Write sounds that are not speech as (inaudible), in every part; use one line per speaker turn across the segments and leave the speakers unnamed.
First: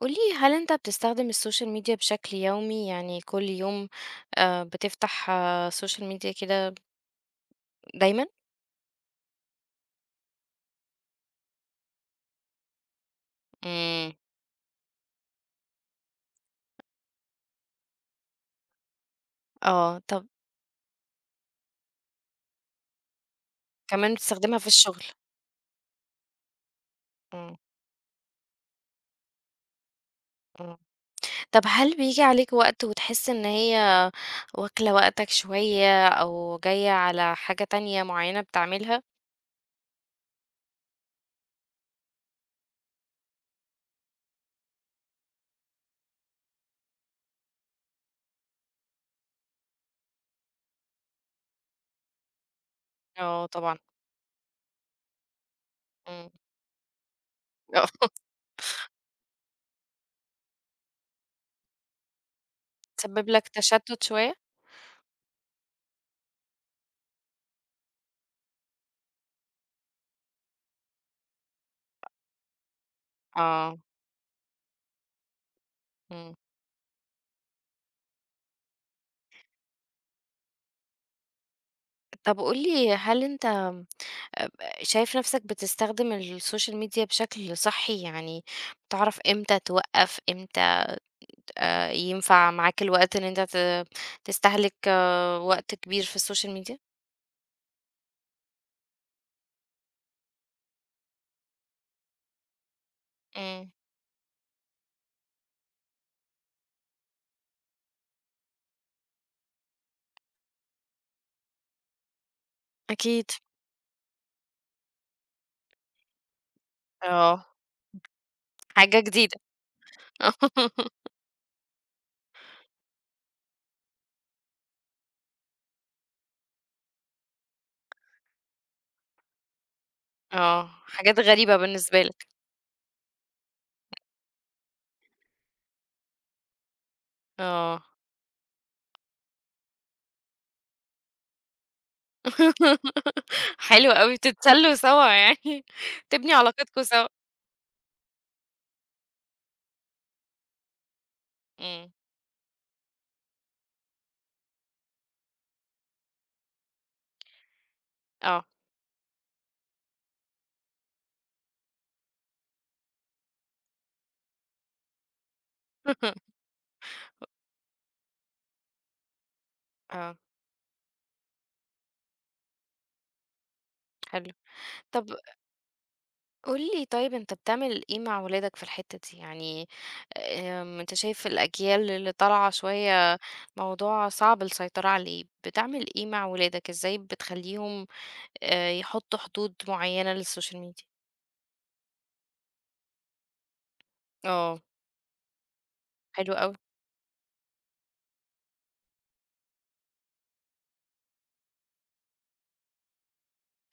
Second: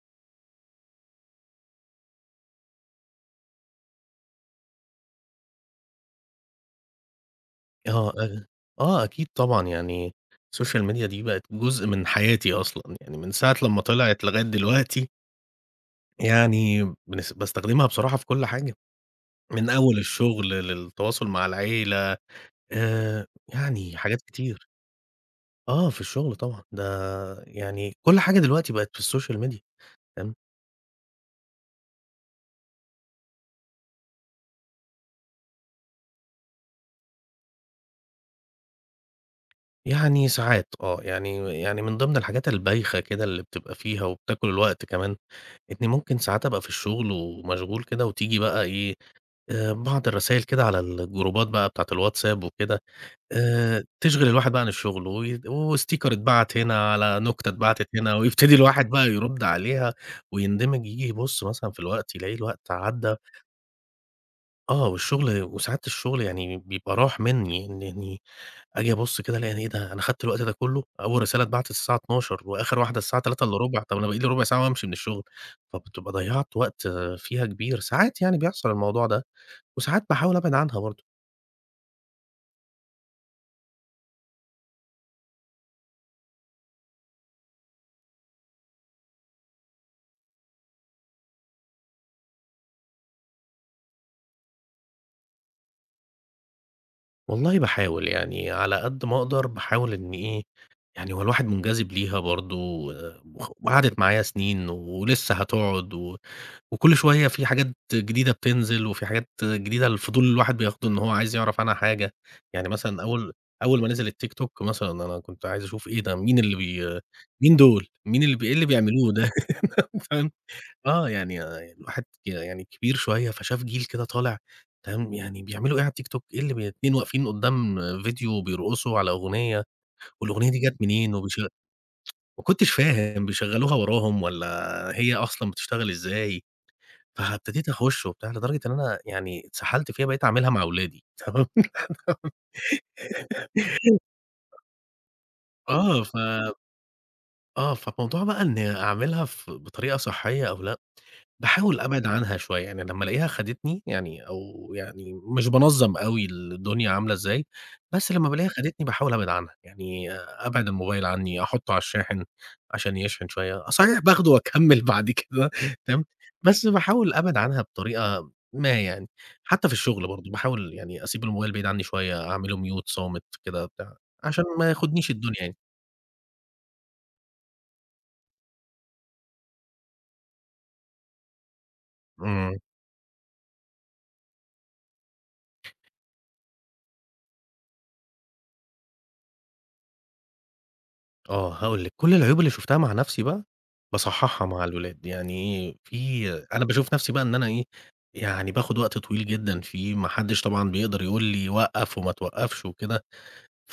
قولي هل انت بتستخدم السوشيال ميديا بشكل يومي، يعني كل يوم؟ آه، بتفتح السوشيال ميديا كده؟
آه،
دايما.
أ آه أكيد طبعًا، يعني السوشيال ميديا دي بقت جزء من حياتي أصلًا، يعني من ساعة لمّا
امم.
طلعت لغاية دلوقتي يعني بنس باستخدمها بصراحة في كل حاجة، من
اه،
أول
طب.
الشغل للتواصل مع العيلة، آآ يعني
كمان
حاجات
بتستخدمها في
كتير.
الشغل؟
آه، في الشغل طبعًا، ده
مم.
يعني كل حاجة دلوقتي بقت في السوشيال ميديا، تمام،
مم. طب هل بيجي عليك وقت وتحس ان هي واكلة وقتك شوية او جاية على حاجة تانية معينة بتعملها؟
يعني ساعات آه، يعني من ضمن الحاجات البايخة كده اللي بتبقى فيها وبتاكل الوقت كمان، إني ممكن ساعات أبقى في الشغل ومشغول كده وتيجي بقى إيه بعض الرسايل كده على الجروبات بقى بتاعة الواتساب وكده،
اه، طبعا.
تشغِل الواحد بقى عن الشغل، ويد وsticker
مم.
اتبعت هنا، على نكتة
اه،
اتبعتت هنا، (laughs) ويبتدي الواحد بقى يرُد عليها ويندمج، ييجي يبُص مثلًا في الوقت يلاقي الوقت عدّى
تسبب لك تشتت شوية.
آه، والشغل وساعات الشغل يعني بيبقى راح منّي، إن يعني آجي أبُص كده ألاقي إيه ده أنا خدت الوقت ده كُلّه! أول رسالة اتبعتت الساعة 12:00 وآخر واحدة الساعة
اه.
15:15، طب أنا باقي لي رُبع ساعة وأمشي من الشغل، فبتبقى
مم.
ضيّعت وقت آه، فيها كبير، ساعات يعني بيحصل الموضوع ده، وساعات باحاول أبعد عنها برضه.
طب قولي، هل انت أب شايف نَفْسك بتستخدم السوشيال ميديا بشكل صحّي؟ يعني بتعرف إمتى توقّف، إمتى ينفع معاك الوقت إن أنت تستهلك وقت كبير في السوشيال ميديا؟
والله باحاول، يعني على قد ما أقدر باحاول إن إيه، يعني هو الواحد منجذب ليها برضه
إمم.
وقعدت معايا سنين ولسه هتقعد وكل شوية في حاجات جديدة بتنزل وفي حاجات جديدة الفضول الواحد بياخده إن هو عايز يعرف عنها حاجة، يعني مثلًا
أكيد.
أول ما نزل التيك توك مثلًا أنا كنت عايز أشوف إيه ده،
آه،
مين دول، مين اللي بي إيه اللي
حاجة
بيعملوه ده،
جديدة.
(laughs) فاهم؟ آه،
(laughs)
يعني آه، الواحد يعني كبير شوية، فشاف جيل كده طالع تمام، يعني بيعملوا إيه على التيك توك، إيه اللي بي 2 واقفين قدّام فيديو بيرقصوا على أغنية، والأغنية دي
آه،
جات منين
حاجات غريبة بالنسبة لك.
ما كنتش فاهم بيشغّلوها وراهم والّا هي أصلًا بتشتغل إزاي، فابتديت
آه.
أخُش وبتاع لدرجة إن أنا يعني اتسحلت فيها بقيت أعملها مع ولادي تمام. (laughs)
(laughs) حلو أوي، بتتسلّوا سوا يعني،
آه،
(laughs)
ف
تبني علاقتكم سوا.
آه، فموضوع بقى إني أعملها بطريقة صحّية أو لأ، باحاول
إمم.
أبعد عنها شوية، يعني لمّا ألاقيها خدتني يعني أو يعني مش بانظّم أوي الدنيا عاملة إزاي، بس لمّا
آه.
بالاقيها خدتني باحاول أبعد عنها، يعني أبعد الموبايل عني، أحطه على الشاحن عشان يشحن شوية، صحيح باخده وأكمّل (laughs) بعد كده تمام،
(laughs)
بس باحاول أبعد عنها بطريقة ما يعني، حتى في الشغل
آه،
برضه باحاول يعني أسيب الموبايل بعيد عني شوية، أعمله mute صامت كده بتاع،
حلو.
عشان ما
طَب
ياخدنيش الدنيا يعني.
قُل لي، طيب أنت بتعمل إيه مع ولادك في الحتّة دي؟ يعني أنت شايف الأجيال اللي طالعة
إمم.
شوية موضوع صعب السيطرة عليه، بتعمل إيه مع ولادك؟ إزاي بتخلّيهم يحطّوا حدود معيّنة للسوشيال ميديا؟
آه، هاقول لِك، كل العيوب اللي شُفتها مع نَفْسي بقى، باصحّحها
آه،
مع الولاد، يعني إيه، في
حلو أوي.
أنا باشوف نَفْسي بقى إن أنا إيه، يعني باخُد وقت طويل جدًا فيه، ما حدّش طبعًا بيقدر يقول لي وقّف وما توقّفش وكده،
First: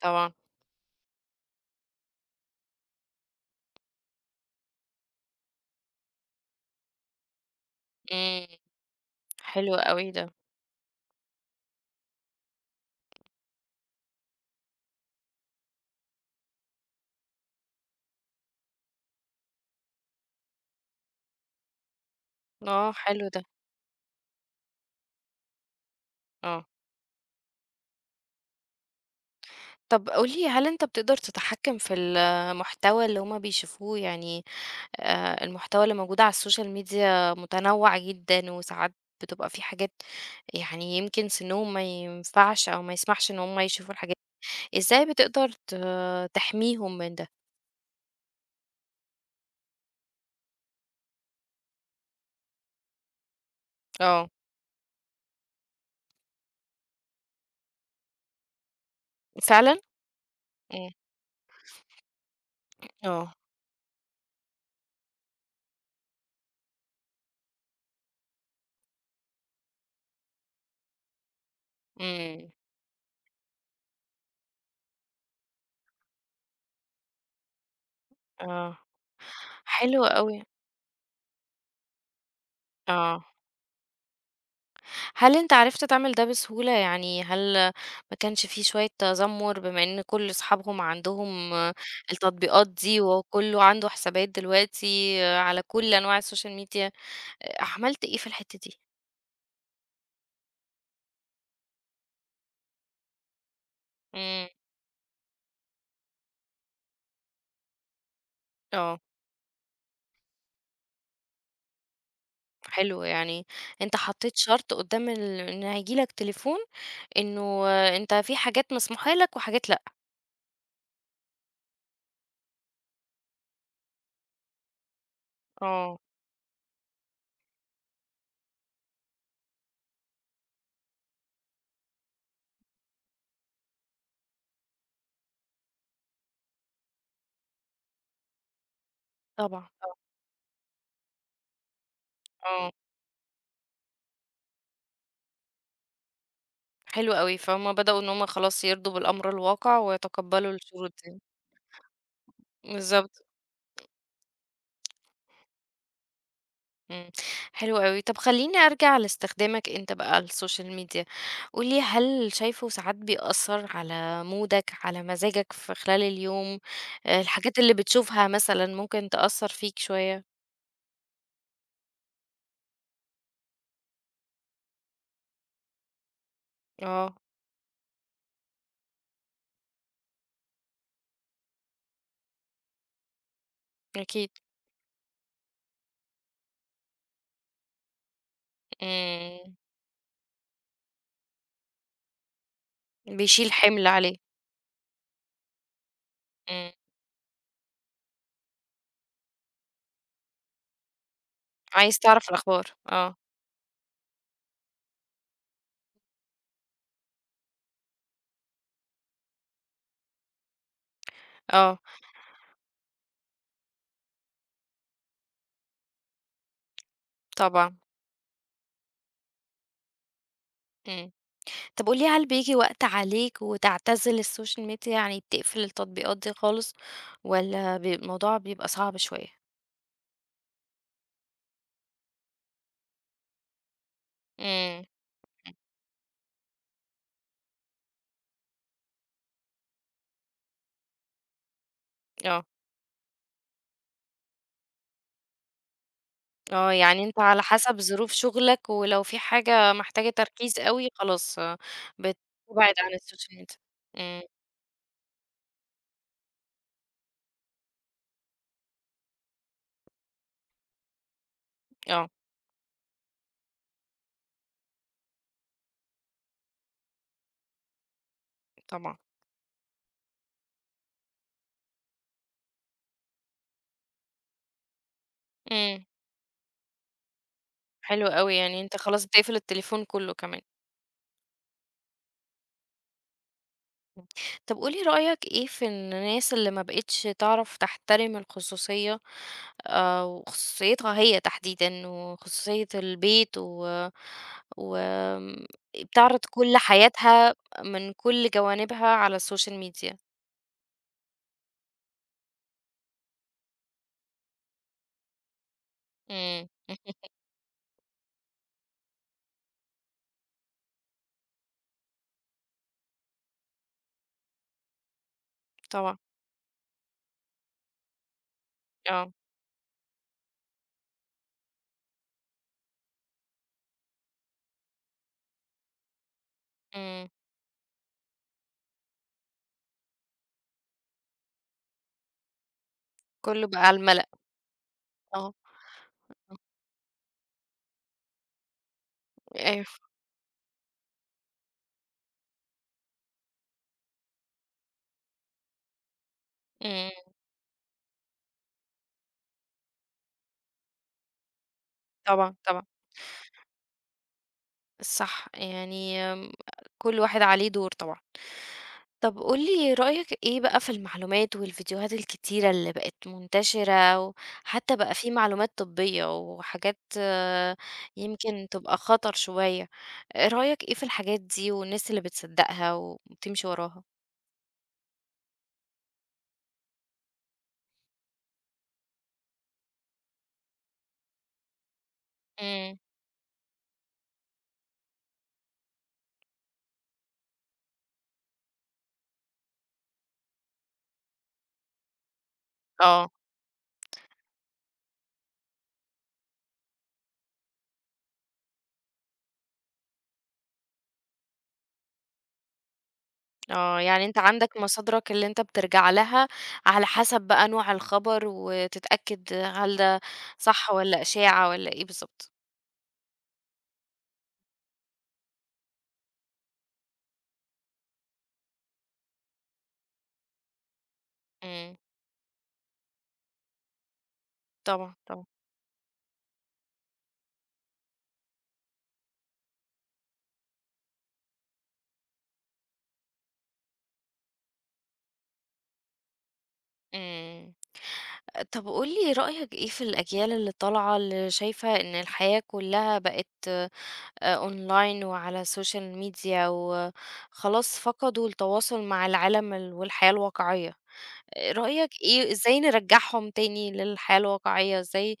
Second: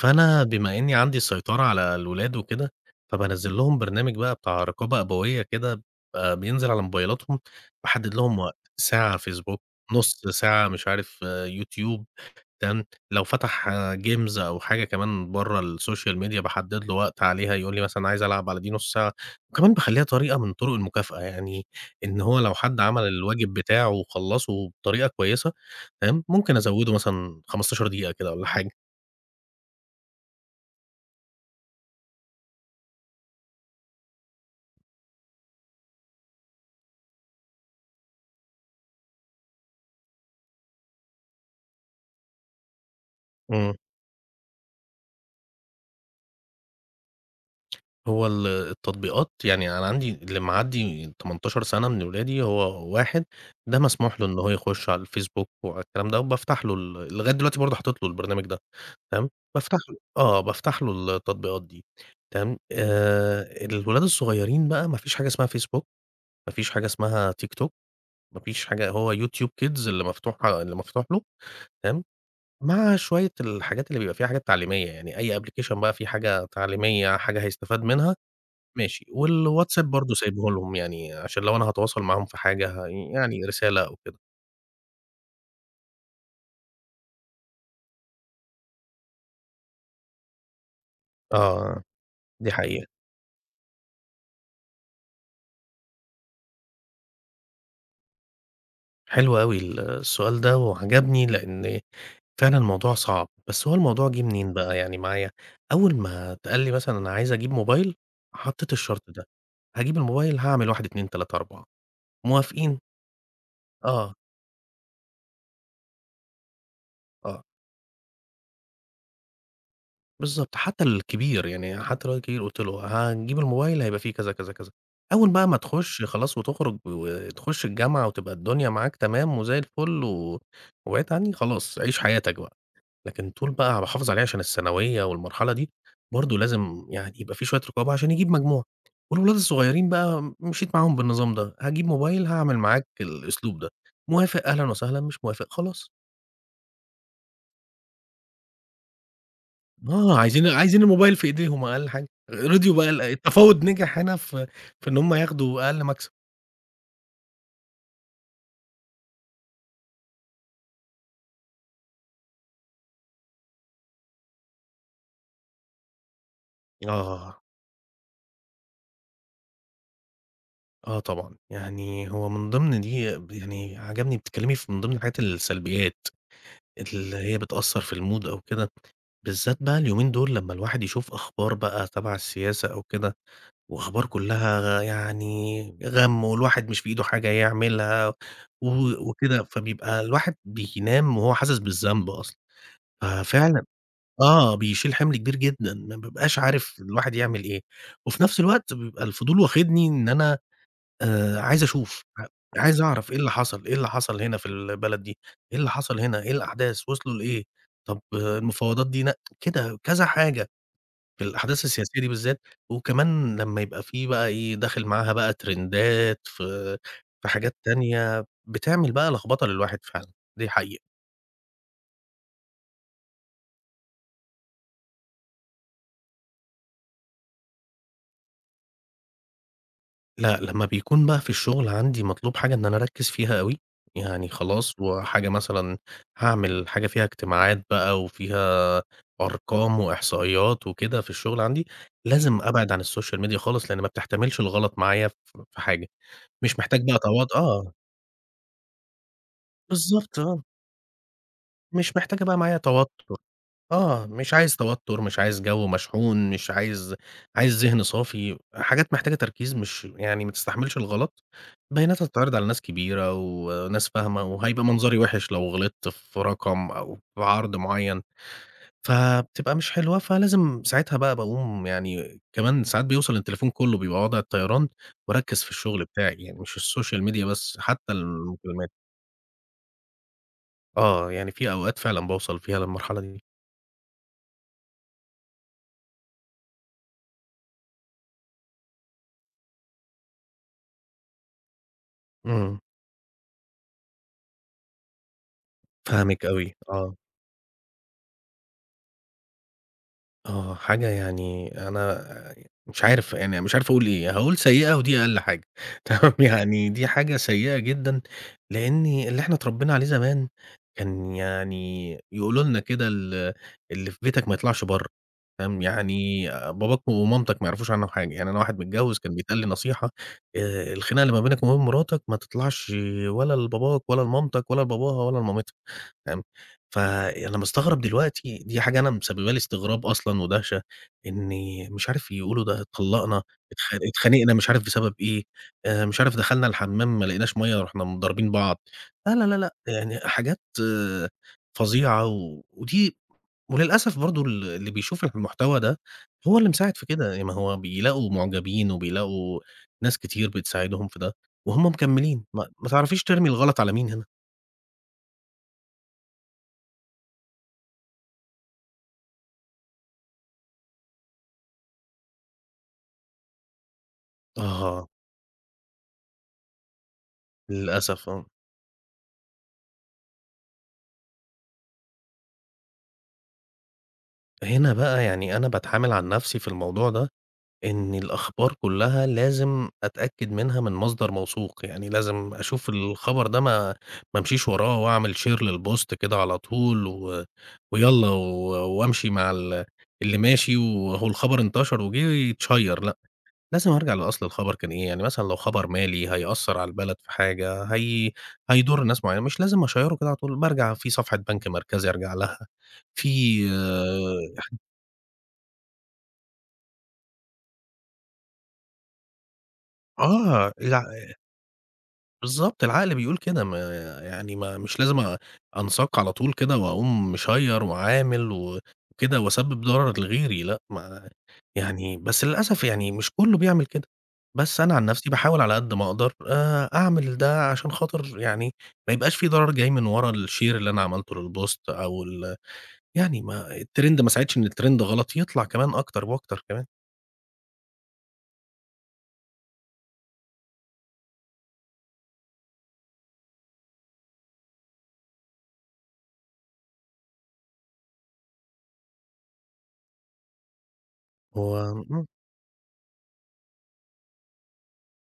طبعًا.
بما إنّي عندي السيطرة على الولاد وكده، فبانزّل لهم برنامج بقى بتاع رقابة أبوية كده، بيبقى بينزل على موبايلاتهم، باحدّد لهم
إمم.
وقت، ساعة فيسبوك،
حلو أوي
نُص
ده.
ساعة مش عارف آه، يوتيوب. كان لو فتح games أو حاجة كمان برّه السوشيال ميديا باحدد له وقت عليها، يقول لي مثلًا عايز ألعب على دي نُص ساعة، وكمان باخلّيها طريقة من طرق المكافأة، يعني إن هو لو حد
آه،
عمل
حلو ده.
الواجب بتاعه وخلّصه بطريقة كويسة تمام، ممكن
آه.
أزوّده مثلًا 15 دقيقة كده والّا حاجة.
طَب قُل لي، هل أنت بتقدر تتحكّم في المحتوى اللي هُم بيشوفوه؟ يعني المحتوى اللي موجود على السوشيال ميديا متنوع جدًا، وساعات بتبقى في حاجات، يعني يمكن سنهم ما ينفعش أو ما يسمحش إن هم
إمم.
يشوفوا الحاجات. إزاي بتقدر تحميهم من ده؟
هو ال التطبيقات يعني أنا عندي اللي معدّي 18 سنة من ولادي هو واحد، ده مسموح له
آه.
إن هو يخش على الفيسبوك وعلى الكلام ده، وبافتح له لغاية دلوقتي برضه حاطط له البرنامج ده. تمام،
فعلًا؟
بافتح له آه، بافتح
إمم.
له التطبيقات دي، تمام،
آه.
الولاد الصغيرين بقى ما فيش حاجة اسمها فيسبوك، ما فيش حاجة اسمها تيك توك، ما فيش حاجة هو يوتيوب كيدز اللي مفتوح له، تمام،
إمم.
مع شوية الحاجات اللي بيبقى فيها حاجات تعليمية، يعني أي application بقى فيه حاجة تعليمية، حاجة هيستفاد منها،
آه.
ماشي، والواتساب
حلو
برضه
أوي.
سايبه لهم يعني، عشان لو أنا هاتواصل معاهم في حاجة
آه.
يعني رسالة أو كده.
هل أنت عرفت تعمل ده بسهولة؟ يعني هل ما كانش في شوية تذمُّر بما إن كل أصحابهم عندهم
آه، دي
التطبيقات
حقيقة.
دي، وكُلّه عنده حسابات دلوقتي على كل أنواع الsocial media؟ عملت إيه في الحتّة دي؟
حلو أوي السؤال ده وعجبني لإن فعلًا الموضوع صعب، بس هو الموضوع جِه
إمم.
منين بقى يعني معايا، أول ما اتقال لي مثلًا أنا عايز أجيب موبايل، حطيت
آه.
الشرط ده، هاجيب الموبايل هاعمل 1، 2، 3، 4 موافقين؟
حلو، يعني أنت
آه،
حطّيت شرط قدّام إن هييجي لك تليفون،
آه،
إنه أنت في حاجات مسموحة لك وحاجات لأ.
بالضبط، حتى الكبير يعني حتى لو الكبير قُلت له هنجيب الموبايل هيبقى فيه كذا، كذا، كذا، أول بقى ما
آه.
تخش خلاص وتخرج وتخش الجامعة وتبقى الدنيا معاك تمام وزي الفل وبعيد عني خلاص عيش حياتك بقى. لكن طول بقى باحافظ عليه عشان الثانوية والمرحلة دي، برضه لازم يعني يبقى في شوية رقابة عشان يجيب مجموع، والولاد
طبعًا.
الصغيرين
آه.
بقى مشيت معاهم بالنظام ده، هاجيب موبايل هاعمل
آه.
معاك الأسلوب ده، موافق أهلًا وسهلًا، مش موافق خلاص.
حلو أوي، فهُم بدأوا إن هُم خلاص يرضوا بالأمر الواقع
آه، عايزين
ويتقبّلوا
عايزين
الشروط
الموبايل
دي.
في إيديهم أقل حاجة، رضيوا بقى
بالضبط.
التفاوض نجح هنا في إن هُم ياخدوا أقل مكسب.
إمم. حلو أوي. طب خلّيني أرجع لاستخدامك أنت بقى للسوشيال ميديا. قُل لي، هل شايفه ساعات بيأثّر على مودك، على مزاجك في خلال اليوم؟
آه،
الحاجات اللي بتشوفها مثلًا ممكن تأثّر فيك شوية؟
آه طبعًا، يعني هو من ضمن دي يعني عجبني بتتكلمي في من ضمن الحاجات السلبيات.
آه.
اللي هي بتأثّر في الmood أو كده، بالذات بقى اليومين دول لمّا الواحد يشوف أخبار بقى تبع السياسة أو كده، وأخبار
أكيد.
كلّها يعني غَم والواحد مش في إيده حاجة يعملها و وكده،
إمم.
فبيبقى الواحد بينام وهو حاسس بالذنب أصلًا،
بيشيل
ففعلًا
حِمل عليه.
آه، بيشيل حِمل كبير جدًا، ما بابقاش
إمم.
عارف الواحد يعمل إيه، وفي نفْس الوقت بيبقى الفضول واخدني إن أنا عايز
عايز
أشوف، ع
تعرف الأخبار.
عايز أعرف
آه.
إيه اللي حصل، إيه اللي حصل هنا في البلد دي، إيه اللي حصل هنا، إيه الأحداث، وصلوا لإيه، طب المفاوضات دي ن كده كذا حاجة في الأحداث
آه.
السياسية دي بالذات، وكمان لمّا يبقى في بقى إيه، داخل معاها بقى ترندات في حاجات
طبعًا.
تانية، بتعمل بقى لخبطة للواحد فعلًا، دي حقيقة.
إمم. طب قُل لي، هل بييجي وقت عليك وتعتزل السوشيال ميديا؟ يعني بتقفل التطبيقات دي خالص، والّا الموضوع بيبقى صعب شوية؟
لأ، لمّا بيكون بقى في الشغل عندي مطلوب حاجة إن أنا أركّز فيها أوي، يعني خلاص
إمم.
وحاجة مثلًا هاعمل حاجة فيها اجتماعات بقى وفيها أرقام وإحصائيات وكده في الشغل عندي، لازم
آه.
أبعد عن السوشيال ميديا خالص لإن ما بتحتملش الغلط معايا في حاجة، مش
آه،
محتاج بقى
يعني أنت على
آه،
حسب ظروف شغلك، ولو في حاجة محتاجة
بالضبط آه،
تركيز أوي خلاص. آه،
مش محتاجة بقى معايا
بتبعد عن
توتر.
السوشيال ميديا.
آه،
إمم.
مش عايز توتُّر، مش عايز جو مشحون، مش عايز عايز ذهن صافي، حاجات محتاجة تركيز مش يعني ما تستحملش الغلط، بياناتها
آه.
تتعرض على ناس كبيرة وناس فاهمة، وهيبقى منظري وِحِش لو غلطت في رقم أو في عرض معيّن،
طبعًا.
فبتبقى مش حلوة، فلازم ساعتها بقى باقوم يعني كمان ساعات بيوصل التليفون كلّه بيبقى وضع الطيران، وأركّز في
إمم.
الشغل بتاعي، يعني مش السوشيال ميديا بس، حتى
حلو أوي، يعني
المكالمات.
أنت خلاص بتقفل التليفون كله كمان.
آه، يعني في أوقات فعلًا باوصل فيها للمرحلة دي.
طب قُل لي رأيك إيه في الناس اللي ما بقِتش تعرف تحترم الخصوصية؟ وخصوصيتها هي تحديدًا،
إمم،
وخصوصية البيت، و وآمم، بتعرض
فاهمِك
كل
أوي، آه.
حياتها من كل جوانبها على السوشيال ميديا؟
آه، حاجة يعني أنا مش عارف أقول إيه، هاقول سيئة ودي أقل حاجة (laughs) تمام،
إمم.
يعني دي حاجة سيئة جدًا، لإن اللي إحنا اتربينا عليه زمان كان يعني يقولوا لنا كده اللي في بيتك ما يطلعش برّه، فاهم،
طبعًا.
يعني باباك ومامتك ما يعرفوش عنّه حاجة، يعني أنا واحد متجوّز
آه.
كان بيتقال لي نصيحة الخناقة اللي ما بينك وما بين مراتك ما تطلعش ولا لباباك ولا لمامتك ولا لباباها ولا لمامتها، تمام.
إمم.
فأنا مستغرب دلوقتي، دي حاجة أنا مسببة لي استغراب أصلًا ودهشة، إن مش عارف يقولوا ده اتطلّقنا،
كلّه بقى على المَلأ.
اتخانقنا مش عارف بسبب إيه،
آه.
مش عارف دخلنا الحمام ما لقيناش مَيّة رُحنا مضاربين بعض، لا، لا، لا، لأ،
أيوه.
يعني حاجات آه، فظيعة ودي وللأسف برضه اللي بيشوف المحتوى ده هو اللي مساعد في
إمم.
كده، يعني ما هو بيلاقوا معجبين وبيلاقوا ناس كتير بتساعدهم في ده وهُم مكمّلين،
طبعًا، طبعًا.
ما تعرفيش ترمي الغلط على مين هنا.
صح، يعني، كل واحد عليه دور طبعًا. طَب قُل لي رأيك إيه بقى في المعلومات والفيديوهات الكتيرة اللي بقت منتشرة، وحتى
آه،
بقى في معلومات طبية وحاجات
للأسف آه.
يمكن تبقى خطر شوية. رأيك إيه في الحاجات دي والناس اللي بتصدّقها وبتمشي وراها؟
هنا بقى يعني أنا باتعامل عن نفسي في الموضوع ده، إن الأخبار كلّها لازم أتأكد منها من مصدر موثوق، يعني لازم أشوف
إمم.
الخبر ده ما امشيش وراه وأعمل share للpost كده على طول ويالّا وأمشي مع اللي ماشي وأهو الخبر انتشر وجِه يتشيّر، لأ،
آه.
لازم أرجع لأصل الخبر كان إيه، يعني مثلًا لو خبر مالي هيأثّر على البلد في حاجة، هيضُر ناس معيّنة، مش لازم أشيّره كده على طول، بارجع في صفحة بنك مركزي أرجع لها، في
آه، يعني أنت
إمم.
عندك مصادرك اللي أنت بترجع لها على حسب بقى نوع الخبر، وتتأكد هل ده
آه،
صح
الع
والّا إشاعة والّا إيه بالضبط.
بالضبط، العقل بيقول كده ما يعني ما مش لازم أنساق على طول كده وأقوم مشيّر وعامل وكده وأسبب ضرر لغيري لأ، ما
إمم.
يعني بس للأسف يعني مش كُلّه بيعمل كده، بس أنا عن
طبعًا،
نفسي
طبعًا.
باحاول على قد ما أقدر أعمل ده عشان خاطر يعني ما يبقاش في ضرر جاي من ورا الshare اللي أنا عملته للpost أو ال يعني ما الtrend ما ساعدش إن الtrend غلط يطلع كمان أكتر وأكتر كمان،
إمم. طب قُل لي رأيك إيه في الأجيال اللي طالعة اللي شايفة إن الحياة كلّها بقت online وعلى السوشيال ميديا، وخلاص فقدوا التواصل مع العالم والحياة الواقعية؟
هو
رأيك
إمم.
إيه؟ إزاي نرجّعهم تاني للحياة الواقعية؟ إزاي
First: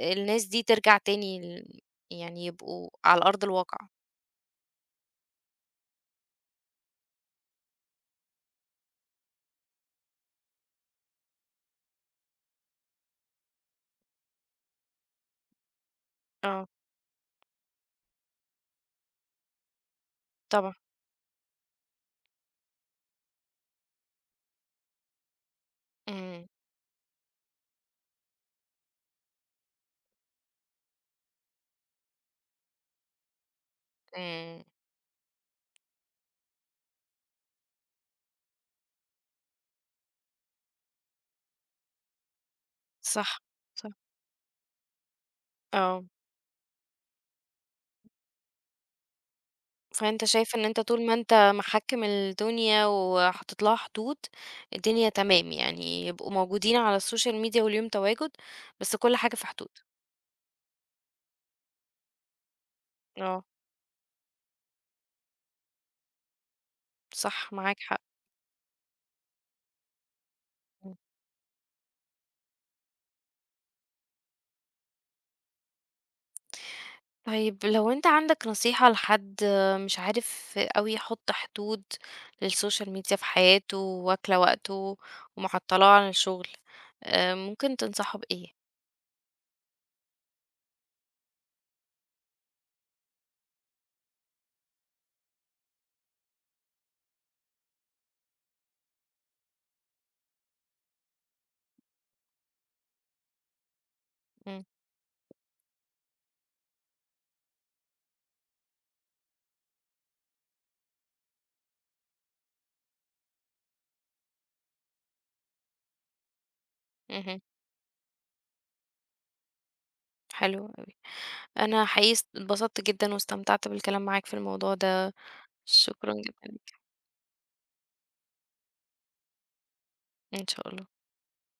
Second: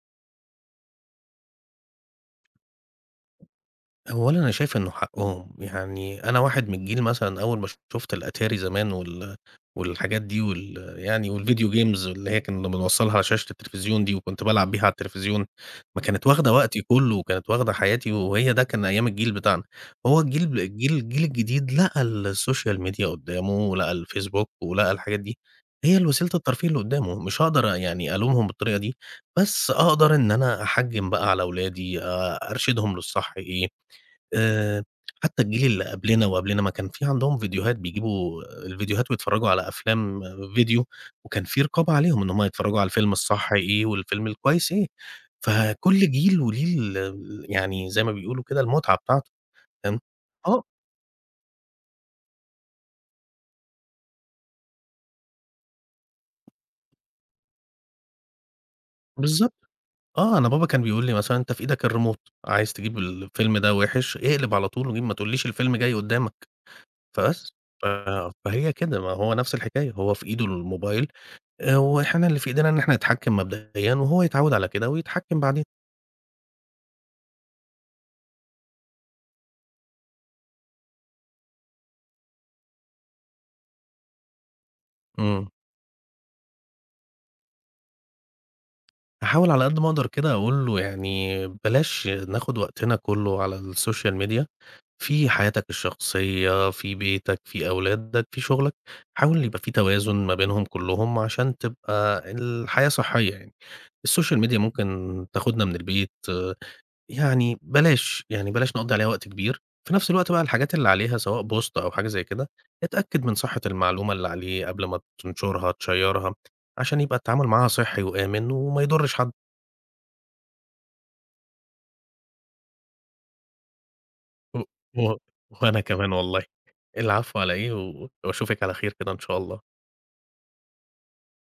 الناس دي ترجع تاني يعني يبقوا على أرض الواقع؟
أولًا أنا شايف إنه حقهم، يعني أنا واحد من الجيل مثلًا أول ما شُفت الأتاري زمان والحاجات دي والvideo games اللي هي كنا بنوصّلها على شاشة التلفزيون دي وكنت بالعب بيها على التلفزيون، ما كانت واخدة وقتي كُلّه وكانت واخدة حياتي وهي ده كان أيام الجيل بتاعنا. هو الجيل
طبعًا.
الجيل الجيل الجديد لقى السوشيال ميديا قُدّامه ولقى الفيسبوك ولقى الحاجات دي، هي ال وسيلة
إمم.
الترفيه اللي قُدّامه، مش هاقدر يعني ألومهم بالطريقة دي، بس أقدر إن أنا أحجّم بقى على ولادي، أرشدهم للصح إيه،
إمم.
آآ حتى الجيل اللي قبلنا وقبلنا ما كان في عندهم فيديوهات بيجيبوا الفيديوهات ويتفرّجوا على أفلام آه، فيديو، وكان في رقابة عليهم إن هم يتفرّجوا على الفيلم
صح،
الصح إيه
صح.
والفيلم الكويس إيه،
آه.
فكل جيل وليه ال ال يعني زي ما بيقولوا كده المتعة بتاعته، فاهم؟
فأنت شايف
آه،
إن أنت طول ما أنت محكِّم الدنيا وحاطط لها حدود، الدنيا تمام، يعني يبقوا موجودين على السوشيال ميديا وليهم تواجد، بس كل حاجة في
بالضبط،
حدود.
آه، أنا بابا كان بيقول لي مثلًا: "أنت في إيدك الريموت، عايز تجيب
آه،
الفيلم ده وِحِش، اقلب على طول وجيب ما تقوليش الفيلم جاي قدّامك."
صح،
فبس،
معاك
ف
حق.
فهي كده، ما هو نفس الحكاية، هو في إيده الموبايل وإحنا اللي في إيدينا إن إحنا نتحكّم مبدئيًا وهو يتعوّد على كده ويتحكّم بعدين.
طيب لو انت عندك نصيحة لحد مش عارف أوي يحط حدود للسوشيال ميديا في حياته، واكلة وقته
إمم.
ومعطلاه عن الشغل، ممكن تنصحه بإيه؟
هاحاول على قد ما أقدر كده أقول له يعني بلاش ناخُد وقتنا كُلّه على السوشيال ميديا، في حياتك الشخصية، في بيتك، في أولادك، في شُغلك، حاول يبقى في توازن ما بينهم كُلّهم عشان تبقى الحياة صحّية يعني. السوشيال ميديا
مم.
ممكن تاخُدنا من البيت يعني بلاش، يعني بلاش نقضّي عليها وقت كبير، في نفس الوقت بقى الحاجات اللي عليها سواء بوست أو حاجة زي كده، اتأكد من صحة المعلومة اللي عليه قبل ما تنشرها، تشيّرها، عشان يبقى
مهم.
التعامل معاها صحّي وآمن وما يضرش حد.
حلو أوي. أنا حقيقي اتبسطت جدا واستمتعت بالكلام معاك في
و
الموضوع ده.
و وأنا كمان
شكرا
والله،
جدا.
العفو على إيه، وأشوفِك على خير كده إن شاء الله.
إن شاء الله.